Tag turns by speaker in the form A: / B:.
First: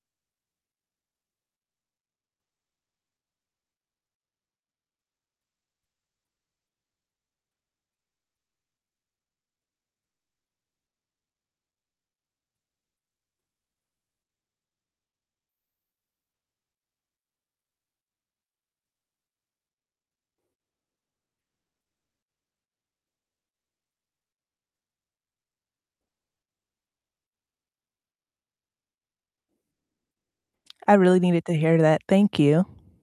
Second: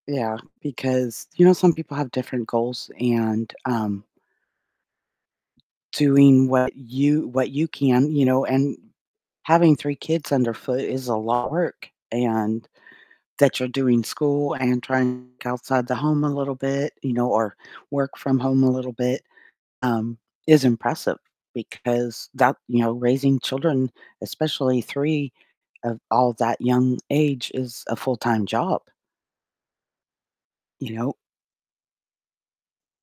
A: Yeah, because, you know, some people have different goals and, um doing what you what you can, you know, and having 3 kids underfoot is a lot work, and that you're doing school and trying c outside the home a little bit, you know, or work from home a little bit, um, is impressive because that you know, raising children, especially 3 of all that young age is a full-time job. You
B: I
A: know
B: really needed to hear that. Thank you.